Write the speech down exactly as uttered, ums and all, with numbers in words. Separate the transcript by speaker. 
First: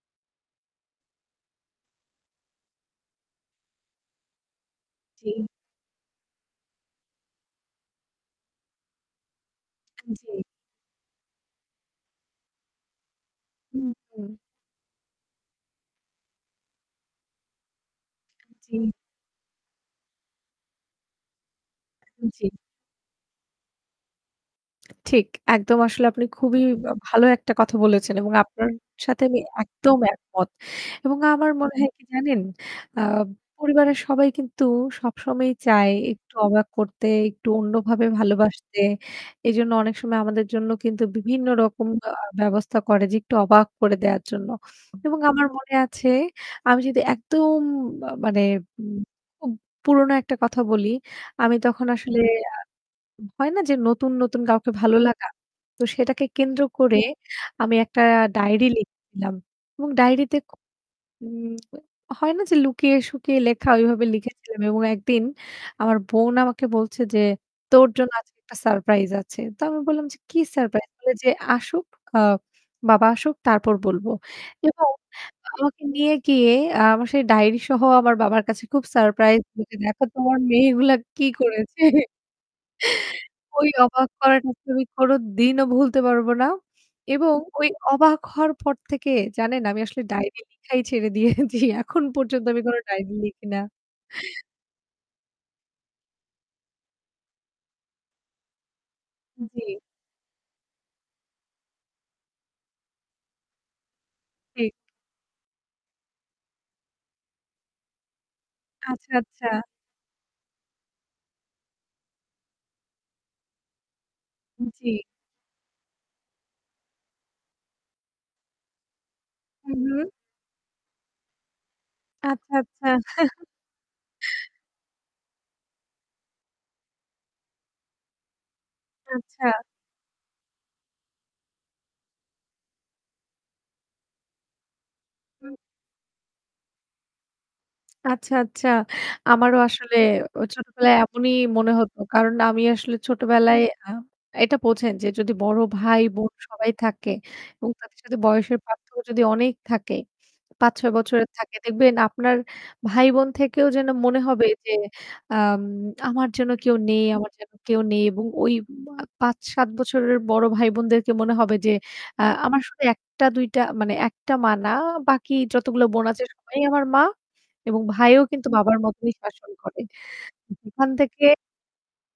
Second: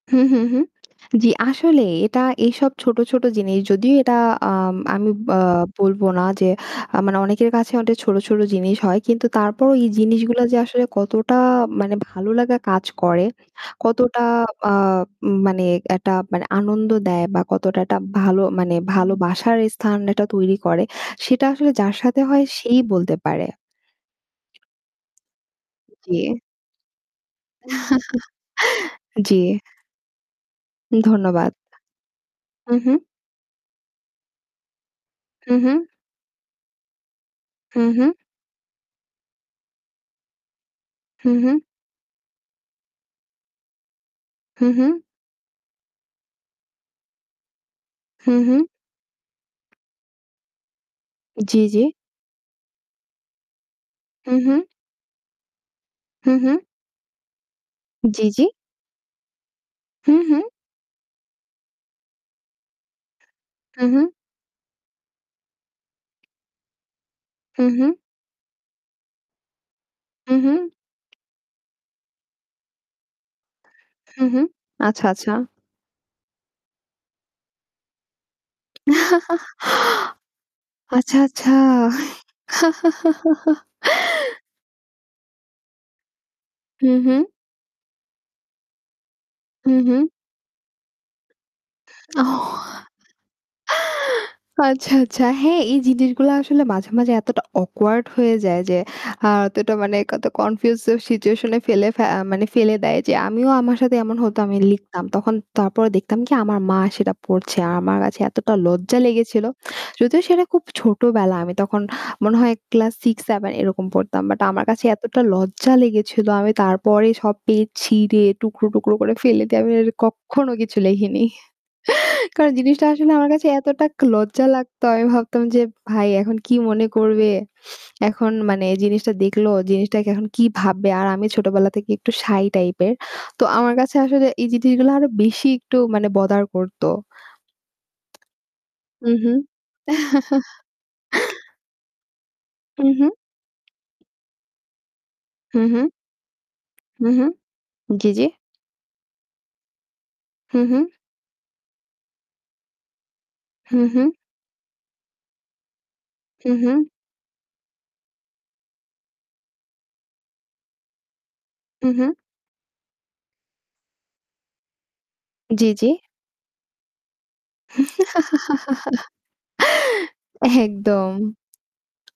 Speaker 1: হুম, হুম, হুম, জি। আসলেই এটা এসব ছোটো, ছোটো জিনিস। যদিও এটা আম আমি
Speaker 2: জি।
Speaker 1: আ বলবো না যে আ মানে অনেকের কাছে অটে ছোটো, ছোটো জিনিস হয়। কিন্তু তারপরও ই
Speaker 2: জি।
Speaker 1: জিনিসগুলা যে আসলে কতটা মানে ভালো লাগা কাজ করে,
Speaker 2: হুম,
Speaker 1: কতটা
Speaker 2: হুম।
Speaker 1: আ উম মানে অ্যাটা মানে আনন্দ দেয় বা কতটা অ্যাটা ভালো মানে
Speaker 2: জি।
Speaker 1: ভালোবাসার স্থান এটা তৈরি করে, সেটা আসলে যার সাথে
Speaker 2: উম
Speaker 1: হয়
Speaker 2: জি।
Speaker 1: সেই বলতে পারে।
Speaker 2: ঠিক, একদম
Speaker 1: উ
Speaker 2: আসলে
Speaker 1: জি।
Speaker 2: আপনি খুবই আ ভালো একটা কথা বলেছেন। এবং আপনার সাথে
Speaker 1: জি।
Speaker 2: আমি একদম একমত। এবং
Speaker 1: ধন্যবাদ।
Speaker 2: আমার মনে হয় কি জানেন?
Speaker 1: হু, হু।
Speaker 2: আ পরিবারের সবাই কিন্তু সবসময়ই
Speaker 1: হু, হু।
Speaker 2: চায় একটু অবাক করতে একটু
Speaker 1: হু,
Speaker 2: অন্যভাবে
Speaker 1: হু।
Speaker 2: ভালোবাসতে। এজন্য অনেক সময় আমাদের জন্য কিন্তু
Speaker 1: হু,
Speaker 2: বিভিন্ন
Speaker 1: হু।
Speaker 2: রকম আ ব্যবস্থা করে যে একটু অবাক করে দেয়ার জন্য।
Speaker 1: হু, হুঁ।
Speaker 2: এবং আমার মনে আছে আমি যদি একদম আ
Speaker 1: হু,
Speaker 2: মানে
Speaker 1: হু।
Speaker 2: উ খুব পুরোনো একটা কথা বলি। আমি
Speaker 1: জি, জি।
Speaker 2: তখন আসলে আ হয় না যে নতুন,
Speaker 1: হু,
Speaker 2: নতুন
Speaker 1: হু।
Speaker 2: কাউকে ভালো লাগা? তো সেটাকে
Speaker 1: হু, হু।
Speaker 2: কেন্দ্র করে আমি একটা
Speaker 1: জি, জি।
Speaker 2: ডায়েরি লিখেছিলাম এবং
Speaker 1: হু,
Speaker 2: ডায়েরিতে
Speaker 1: হু।
Speaker 2: খ উম হয় না যে লুকিয়ে-শুকিয়ে লেখা
Speaker 1: হু, হু।
Speaker 2: ওইভাবে লিখেছিলাম। এবং একদিন আমার বোন আমাকে বলছে যে,
Speaker 1: হু,
Speaker 2: "তোর
Speaker 1: হু।
Speaker 2: জন্য আজকে একটা সারপ্রাইজ আছে।" তো আমি বললাম যে,
Speaker 1: হু,
Speaker 2: "কি
Speaker 1: হু।
Speaker 2: সারপ্রাইজ?" বলে যে, "আসুক। আ বাবা আসুক তারপর বলবো।"
Speaker 1: হু, হু
Speaker 2: এবং
Speaker 1: আচ্ছা, আচ্ছা।
Speaker 2: আমাকে নিয়ে গিয়ে আ আমার সেই ডায়রি সহ আমার বাবার কাছে খুব সারপ্রাইজ [unintelligible] "দেখো তোমার মেয়েগুলা
Speaker 1: আচ্ছা,
Speaker 2: কি
Speaker 1: আচ্ছা।
Speaker 2: করেছে?" ওই অবাক করাটা আমি কোনদিনও ভুলতে পারব না।
Speaker 1: হু, হু।
Speaker 2: এবং ওই অবাক হওয়ার পর থেকে জানেন
Speaker 1: হু,
Speaker 2: আমি
Speaker 1: হু।
Speaker 2: আসলে ডায়রি লিখাই ছেড়ে দিয়েছি। এখন পর্যন্ত আমি কোনো ডায়রি লিখি না।
Speaker 1: আচ্ছা, আচ্ছা। হ্যাঁ, এই জিনিসগুলা আসলে মাঝে, মাঝে এতটা awkward হয়ে যায় যে আ
Speaker 2: উম জি।
Speaker 1: এতটা মানে কত confuse ও situation এ ফেলে ফে আ মানে ফেলে দেয় যে আমিও আমার সাথে এমন হতো আমি
Speaker 2: ঠিক।
Speaker 1: লিখতাম। তখন তারপরে দেখতাম কি আমার মা সেটা পড়ছে। আমার কাছে এতটা লজ্জা
Speaker 2: আচ্ছা,
Speaker 1: লেগেছিল।
Speaker 2: আচ্ছা।
Speaker 1: যদিও সেটা খুব ছোট বেলা আমি তখন মনে হয় ক্লাস six seven এরকম পড়তাম। বাট আমার
Speaker 2: উম
Speaker 1: কাছে
Speaker 2: জি।
Speaker 1: এতটা লজ্জা লেগেছিল। আমি তারপরে সব পেজ ছিঁড়ে টুকরো, টুকরো করে ফেলে দিয়ে
Speaker 2: হু,
Speaker 1: আমি আর
Speaker 2: হু।
Speaker 1: কক্ষনো কিছু লেখেনি। কারণ
Speaker 2: আচ্ছা,
Speaker 1: জিনিসটা
Speaker 2: আচ্ছা।
Speaker 1: আসলে আমার কাছে একটাক লজ্জা লাগতো। আমি ভাবতাম যে "ভাই এখন কি মনে করবে?" এখন মানে এ জিনিসটা দেখল
Speaker 2: আচ্ছা।
Speaker 1: জিনিসটা এখন কি ভাববে? আর আমি ছোটবেলা থেকে একটু shy টাইপ এর। তো আমার কাছে আসলে এই জিনিসগুলো আরো বেশি
Speaker 2: হু।
Speaker 1: একটু মানে bother করত।
Speaker 2: আচ্ছা, আচ্ছা।
Speaker 1: উ হু।
Speaker 2: আমারও অ আসলে ছোটবেলায় এমনই মনে হত। কারণ আমি
Speaker 1: হু,
Speaker 2: আসলে
Speaker 1: হু।
Speaker 2: ছোটবেলায় আ এটা বোঝেন যে যদি
Speaker 1: হু,
Speaker 2: বড়
Speaker 1: হু।
Speaker 2: ভাই, বোন সবাই
Speaker 1: হু,
Speaker 2: থাকে
Speaker 1: হু,
Speaker 2: এবং
Speaker 1: জি,
Speaker 2: তাদের
Speaker 1: জি।
Speaker 2: বয়সের পার্থক্য যদি অনেক থাকে,
Speaker 1: হু,
Speaker 2: পাঁচ
Speaker 1: হু।
Speaker 2: ছয় বছরের থাকে। দেখবেন আপনার ভাই বোন থেকেও
Speaker 1: হু,
Speaker 2: যেন
Speaker 1: হু।
Speaker 2: মনে হবে যে, "আম আমার
Speaker 1: হু,
Speaker 2: যেন কেউ
Speaker 1: হু।
Speaker 2: নেই, আমার যেন কেউ নেই।" এবং ওই আ পাঁচ সাত বছরের বড় ভাই-বোনদেরকে মনে হবে যে
Speaker 1: হু, হু।
Speaker 2: আ আমার শুধু একটা, দুইটা মানে একটা মা না, বাকি
Speaker 1: জি,
Speaker 2: যতগুলো
Speaker 1: জি।
Speaker 2: বোন আছে সবাই আমার মা এবং ভাইও কিন্তু বাবার মতই শাসন করে। [unintelligible] ওখান
Speaker 1: একদম।
Speaker 2: থেকে